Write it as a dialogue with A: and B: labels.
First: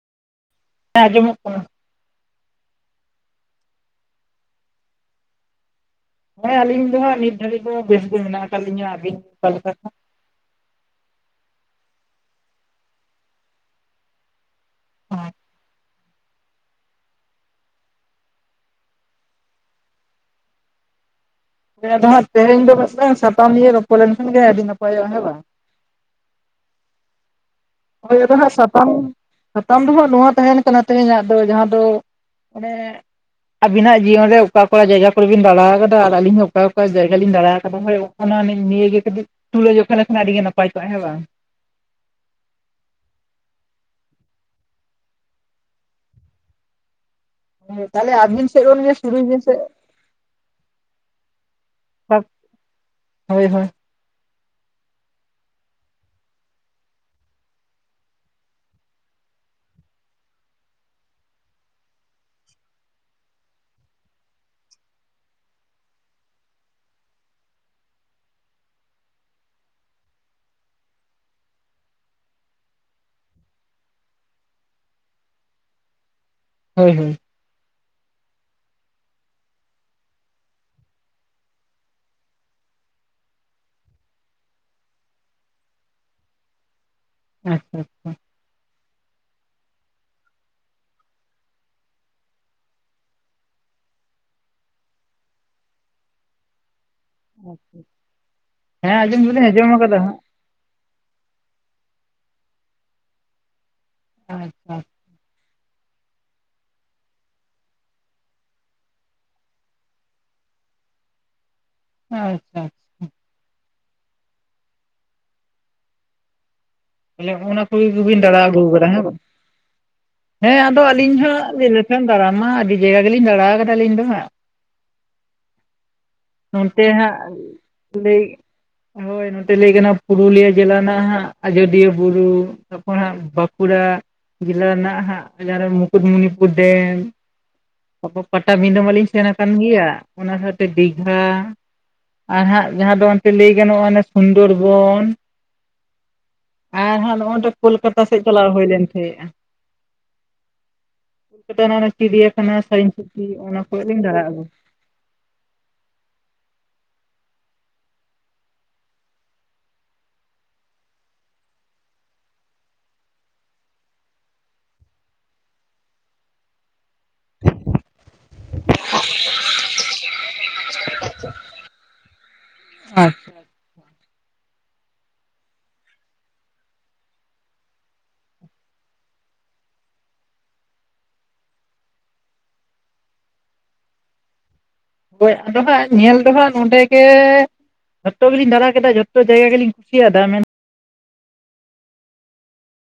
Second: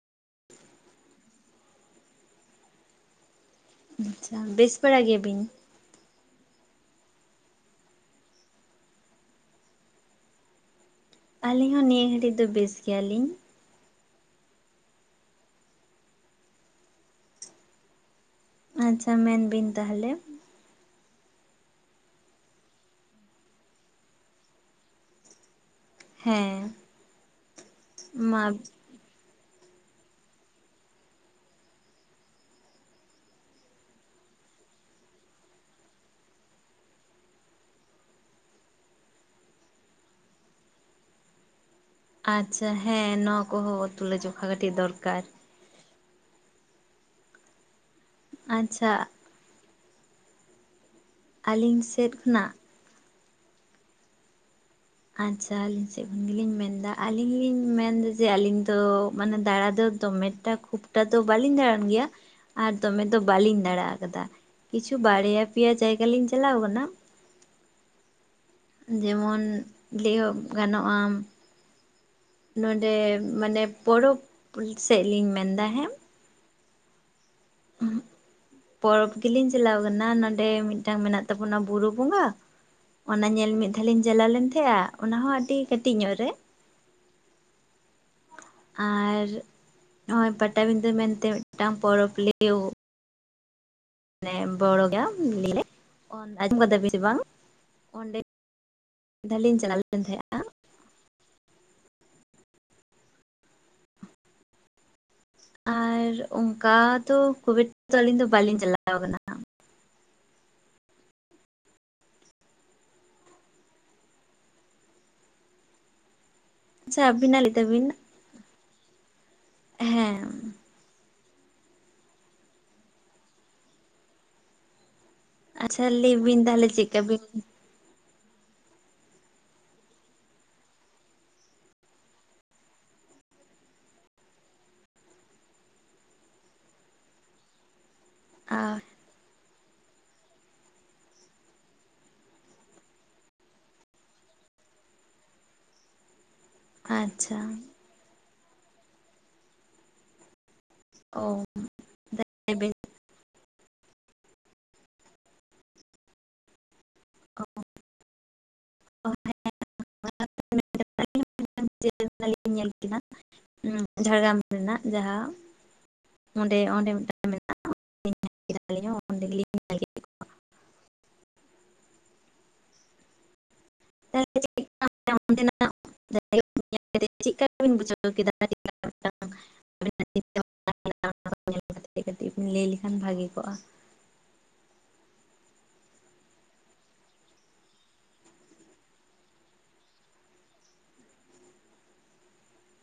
A: [inaudible]
B: ᱟᱸᱡᱚᱢᱚᱜ ᱠᱟᱱᱟ᱾
A: ᱟᱪᱪᱷᱟ ᱵᱮᱥ ᱵᱟᱲᱟ ᱜᱮᱭᱟᱵᱤᱱ?
B: ᱦᱮᱸ ᱟᱹᱞᱤᱧ ᱫᱚ ᱦᱟᱸᱜ ᱱᱤᱛ ᱫᱷᱟᱹᱵᱤᱡ ᱫᱚ ᱵᱮᱥᱜ ᱜᱮ ᱢᱮᱱᱟᱜ ᱟᱠᱟᱫ ᱞᱤᱧᱟᱹ, ᱟᱹᱵᱤᱱ ᱚᱠᱟ ᱞᱮᱠᱟ?
A: ᱟᱹᱞᱤᱧ ᱦᱚᱸ ᱱᱤᱭᱟᱹ ᱜᱷᱟᱹᱲᱤᱡ ᱫᱚ ᱵᱮᱥ ᱜᱮᱭᱟᱞᱤᱧ᱾
B: [unintelligible]
A: ᱟᱪᱪᱷᱟ ᱢᱮᱱ ᱵᱤᱱ ᱛᱟᱦᱚᱞᱮ᱾
B: ᱦᱮᱸᱫᱚᱦᱜ ᱛᱮᱦᱮᱧ ᱫᱚ ᱢᱤᱫᱴᱟᱝ ᱥᱟᱛᱟᱢ ᱱᱤᱭᱮ ᱨᱚᱯᱚᱲ ᱞᱮᱱᱠᱷᱟᱱ ᱜᱮ ᱟᱹᱰᱤ ᱱᱟᱯᱟᱭᱚᱜᱼᱟ ᱦᱮᱸ ᱵᱟᱝ᱾
A: ᱦᱮᱸ᱾
B: ᱳᱭ ᱟᱫᱚ
A: ᱢᱟ
B: ᱦᱟᱸ ᱥᱟᱛᱟᱢ ᱥᱟᱛᱟᱢ ᱫᱚᱦᱟᱜ ᱱᱚᱣᱟ ᱛᱟᱦᱮᱱ ᱠᱟᱱᱟ ᱛᱮᱦᱮᱧᱟᱜ ᱫᱚ ᱡᱟᱦᱟᱸ ᱫᱚ ᱚᱱᱮ ᱟᱵᱤᱱᱟᱜ ᱡᱤᱭᱚᱱ ᱨᱮ ᱚᱠᱟ ᱚᱠᱟ ᱡᱟᱭᱜᱟ ᱠᱚᱨᱮᱵᱤᱱ ᱫᱟᱬᱟ ᱟᱠᱟᱫᱟ ᱟᱨ ᱟᱹᱞᱤᱧ ᱦᱚᱸ ᱚᱠᱟ ᱚᱠᱟ ᱡᱟᱭᱜᱟ ᱞᱤᱧ ᱫᱟᱬᱟ ᱟᱠᱟᱫᱟ ᱚᱱᱟ ᱱᱤᱭᱟᱹᱜᱮ ᱠᱟᱹᱴᱤᱡ ᱛᱩᱞᱟᱹ ᱡᱚᱠᱷᱷᱟ ᱞᱮᱠᱷᱟᱱ ᱟᱹᱰᱤ ᱱᱟᱯᱟᱭ ᱠᱚᱜᱼᱟ ᱦᱮᱸ ᱵᱟᱝ ᱾
A: ᱟᱪᱪᱷᱟ ᱦᱮᱸ ᱱᱚᱣᱟ ᱠᱚᱦᱚᱸ ᱛᱩᱞᱟᱹᱡᱚᱠᱷᱟ ᱠᱟᱹᱴᱤᱡ ᱫᱚᱨᱠᱟᱨ᱾
B: ᱮᱸ ᱛᱟᱞᱦᱮ ᱟᱵᱤᱱ ᱥᱮᱚᱜ
A: ᱟᱪᱪᱷᱟ
B: ᱠᱷᱚᱱᱜᱮ ᱥᱩᱨᱩᱭ ᱵᱤᱱ ᱥᱮ᱾
A: ᱟᱹᱞᱤᱧ ᱥᱮᱫ ᱠᱷᱚᱱᱟᱜ᱾
B: ᱦᱳᱭ ᱦᱳᱭ᱾
A: ᱟᱪᱪᱷᱟ ᱟᱹᱞᱤᱧ ᱥᱮᱫ ᱠᱷᱚᱱ ᱜᱮᱞᱤᱧ ᱢᱮᱱ ᱮᱫᱟ ᱟᱹᱞᱤᱧ ᱞᱤᱧ ᱢᱮᱱᱫᱟ ᱡᱮ ᱟᱹᱞᱤᱧ ᱫᱚ ᱢᱟᱱᱮ ᱫᱟᱬᱟ ᱫᱚ ᱫᱚᱢᱮ ᱠᱷᱩᱵᱴᱟ ᱫᱚ ᱵᱟᱞᱤᱧ ᱫᱟᱬᱟᱱ ᱜᱮᱭᱟ᱾ ᱟᱨ ᱫᱚᱢᱮ ᱫᱚ ᱵᱟᱹᱞᱤᱧ ᱫᱟᱬᱟ ᱠᱟᱫᱟ ᱠᱤᱪᱷᱩ ᱵᱟᱨᱭᱟ ᱯᱮᱭᱟ ᱡᱟᱭᱜᱟ ᱞᱤᱧ ᱪᱟᱞᱟᱣ ᱠᱟᱱᱟ᱾ ᱡᱮᱢᱚᱱ ᱞᱟᱹᱭ ᱜᱟᱱᱚᱜᱼᱟ ᱱᱚᱸᱰᱮ ᱢᱟᱱᱮ ᱯᱚᱨᱚᱵᱽ ᱥᱮᱫ ᱞᱤᱧ ᱢᱮᱱᱫᱟ ᱦᱮᱸ᱾
B: ᱦᱳᱭ ᱦᱳᱭ᱾
A: ᱯᱚᱨᱚᱵᱽ ᱜᱮᱞᱤᱧ ᱪᱟᱞᱟᱣ ᱠᱟᱱᱟ ᱱᱟᱰᱮ ᱢᱤᱫᱴᱟᱝ ᱢᱮᱱᱟᱜ ᱛᱟᱵᱚᱱᱟ ᱵᱩᱨᱩ ᱵᱚᱸᱜᱟ᱾ ᱚᱱᱟ ᱧᱮᱞ ᱢᱤᱫ ᱫᱷᱟᱣ ᱞᱤᱧ ᱪᱟᱞᱟᱣ ᱞᱮᱱ ᱛᱟᱦᱮᱸᱜᱼᱟ ᱚᱱᱟ ᱦᱚᱸ ᱟᱹᱰᱤ ᱠᱟᱹᱴᱤᱡ ᱧᱚᱜ ᱨᱮ ᱾
B: ᱟᱪᱪᱷᱟ ᱟᱪᱪᱷᱟ᱾
A: ᱟᱨ ᱱᱚᱜᱼᱚᱭ ᱯᱟᱴᱟᱵᱤᱸᱫᱟᱹ ᱢᱮᱱᱛᱮ ᱢᱤᱫᱴᱟᱝ ᱯᱚᱨᱚᱵᱽ ᱞᱮᱭᱟᱹᱜ᱾ ᱢᱟᱱᱮ ᱵᱚᱲᱚ ᱜᱮ [unintelligible] ᱟᱸᱡᱚᱢ ᱠᱟᱫᱟ ᱵᱤᱱ ᱥᱮ ᱵᱟᱝ? ᱚᱸᱰᱮ
B: ᱦᱮᱸ ᱟᱸᱡᱚᱢ ᱫᱚᱞᱤᱧ
A: ᱢᱤᱫᱷᱟᱞᱤᱧ
B: ᱟᱸᱡᱚᱢ
A: ᱪᱟᱞᱟᱣ
B: ᱟᱠᱟᱫᱟ
A: ᱞᱮᱱ ᱛᱟᱦᱮᱸᱜ᱾
B: ᱟᱪᱪᱷᱟ᱾
A: ᱟᱨ ᱚᱱᱠᱟ ᱫᱚ ᱠᱷᱩᱵ ᱮᱠᱴᱟ ᱫᱚ ᱟᱹᱞᱤᱧ ᱫᱚ ᱵᱟᱹᱞᱤᱧ ᱪᱟᱞᱟᱣ ᱠᱟᱱᱟ ᱾
B: ᱟᱪᱪᱷᱟ᱾
A: ᱟᱪᱪᱷᱟ ᱟᱹᱵᱤᱱᱟᱜ ᱞᱟᱹᱭ
B: ᱚᱱᱟ
A: ᱛᱟᱵᱤᱱ
B: ᱠᱚᱜᱮᱵᱤᱱ ᱫᱟᱬᱟ ᱟᱹᱜᱩ ᱠᱟᱫᱟ ᱦᱮᱸ ᱵᱟᱝ ᱦᱮᱸ ᱟᱫᱚ ᱟᱹᱞᱤᱧ ᱦᱚᱸ [unintelligible] ᱫᱟᱬᱟ ᱢᱟ ᱟᱹᱰᱤ ᱡᱟᱭᱜᱟ ᱜᱮᱞᱤᱧ ᱫᱟᱬᱟ ᱠᱟᱫᱟ ᱟᱞᱤᱧ ᱫᱚ ᱦᱟᱸᱜ ᱾
A: ᱟᱪᱪᱷᱟ ᱞᱟᱹᱭ ᱵᱤᱱ ᱛᱟᱦᱚᱞᱮ
B: ᱱᱚᱱᱛᱮ
A: ᱪᱮᱫᱠᱟ ᱵᱤᱱ
B: ᱦᱟᱸᱜ ᱞᱟᱹᱭ ᱦᱳᱭ ᱱᱚᱛᱮ ᱞᱟᱹᱭ ᱜᱟᱱᱚᱜᱼᱟ ᱯᱩᱨᱩᱞᱤᱭᱟᱹ ᱡᱮᱞᱟ ᱨᱮᱱᱟᱜ ᱦᱟᱸᱜ ᱟᱡᱚᱫᱤᱭᱟᱹ ᱵᱩᱨᱩ ᱛᱟᱯᱚᱨ ᱦᱟᱸᱜ ᱵᱟᱸᱠᱩᱲᱟ ᱡᱮᱞᱟ ᱨᱮᱱᱟᱜ ᱦᱟᱸᱜ ᱡᱟᱦᱟᱸ ᱨᱮ ᱢᱩᱠᱩᱴᱢᱩᱱᱤ ᱯᱩᱨ ᱰᱮᱢ᱾ ᱛᱟᱯᱚᱨ ᱯᱟᱴᱟᱵᱤᱸᱫᱟᱹ ᱢᱟᱞᱤᱧ ᱥᱮᱱ ᱠᱟᱱ ᱜᱮᱭᱟ ᱚᱱᱟ ᱥᱟᱶᱛᱮ ᱫᱤᱜᱷᱟ᱾ ᱟᱨ ᱦᱟᱸᱜ ᱡᱟᱦᱟᱸ ᱫᱚ ᱚᱱᱛᱮ ᱞᱟᱹᱭ ᱜᱟᱱᱚᱜᱼᱟ ᱥᱩᱱᱫᱚᱨᱵᱚᱱ᱾ ᱟᱨᱦᱚ
A: ᱟᱪᱪᱷᱟ
B: ᱱᱚᱜᱼᱚᱭ ᱠᱳᱞᱠᱟᱛᱟ ᱥᱮᱫ ᱪᱟᱞᱟᱣ ᱦᱩᱭ ᱞᱮᱱ ᱛᱟᱦᱮᱸᱜᱼᱟ ᱾
A: ᱚ
B: ᱠᱳᱞᱠᱟᱛᱟ ᱨᱮᱱᱟᱜ ᱪᱤᱲᱤᱭᱟᱠᱷᱟᱱᱟ,
A: ᱞᱤᱧ
B: ᱥᱟᱭᱮᱱ ᱥᱤᱴᱤ ᱚᱱᱟ ᱠᱚᱨᱮᱜ ᱞᱤᱧ ᱫᱟᱬᱟ ᱟᱹᱜᱩ᱾
A: [unintelligible] ᱠᱮᱫᱟ ᱡᱷᱟᱲᱜᱨᱟᱢ ᱨᱮᱱᱟᱜ ᱡᱟᱦᱟᱸ ᱚᱸᱰᱮ ᱚᱸᱰᱮ ᱢᱤᱫᱴᱟᱱ ᱢᱮᱱᱟᱜᱼᱟ [unintelligible] ᱠᱮᱫᱟᱞᱤᱧ ᱚᱸᱰᱮ ᱜᱮᱞᱤᱧ ᱧᱮᱞ ᱠᱮᱫ ᱠᱚᱣᱟ᱾
B: [unintelligible]
A: [unintelligible] [unintelligible] ᱪᱮᱫᱠᱟᱵᱤᱱ ᱵᱩᱡᱷᱟᱹᱣ ᱠᱮᱫᱟ [unintelligible] [inaudible] ᱠᱟᱛᱮ ᱠᱟᱹᱴᱤᱡ ᱵᱤᱱ ᱞᱟᱹᱭ ᱞᱮᱠᱷᱟᱱ ᱵᱷᱟᱹᱜᱮ ᱠᱚᱜᱼᱟ ᱾
B: ᱦᱳᱭ ᱟᱫᱚ ᱦᱟᱸᱜ ᱧᱮᱞ ᱫᱚ ᱦᱟᱸᱜ ᱱᱚᱸᱰᱮ ᱜᱮ ᱡᱷᱚᱛᱚ ᱜᱮᱞᱤᱧ ᱫᱟᱬᱟ ᱠᱮᱫᱟ ᱡᱷᱚᱛᱚ ᱡᱟᱭᱜᱟ ᱜᱮᱞᱤᱧ ᱠᱩᱥᱤᱭᱟᱫᱟ ᱢᱮᱱ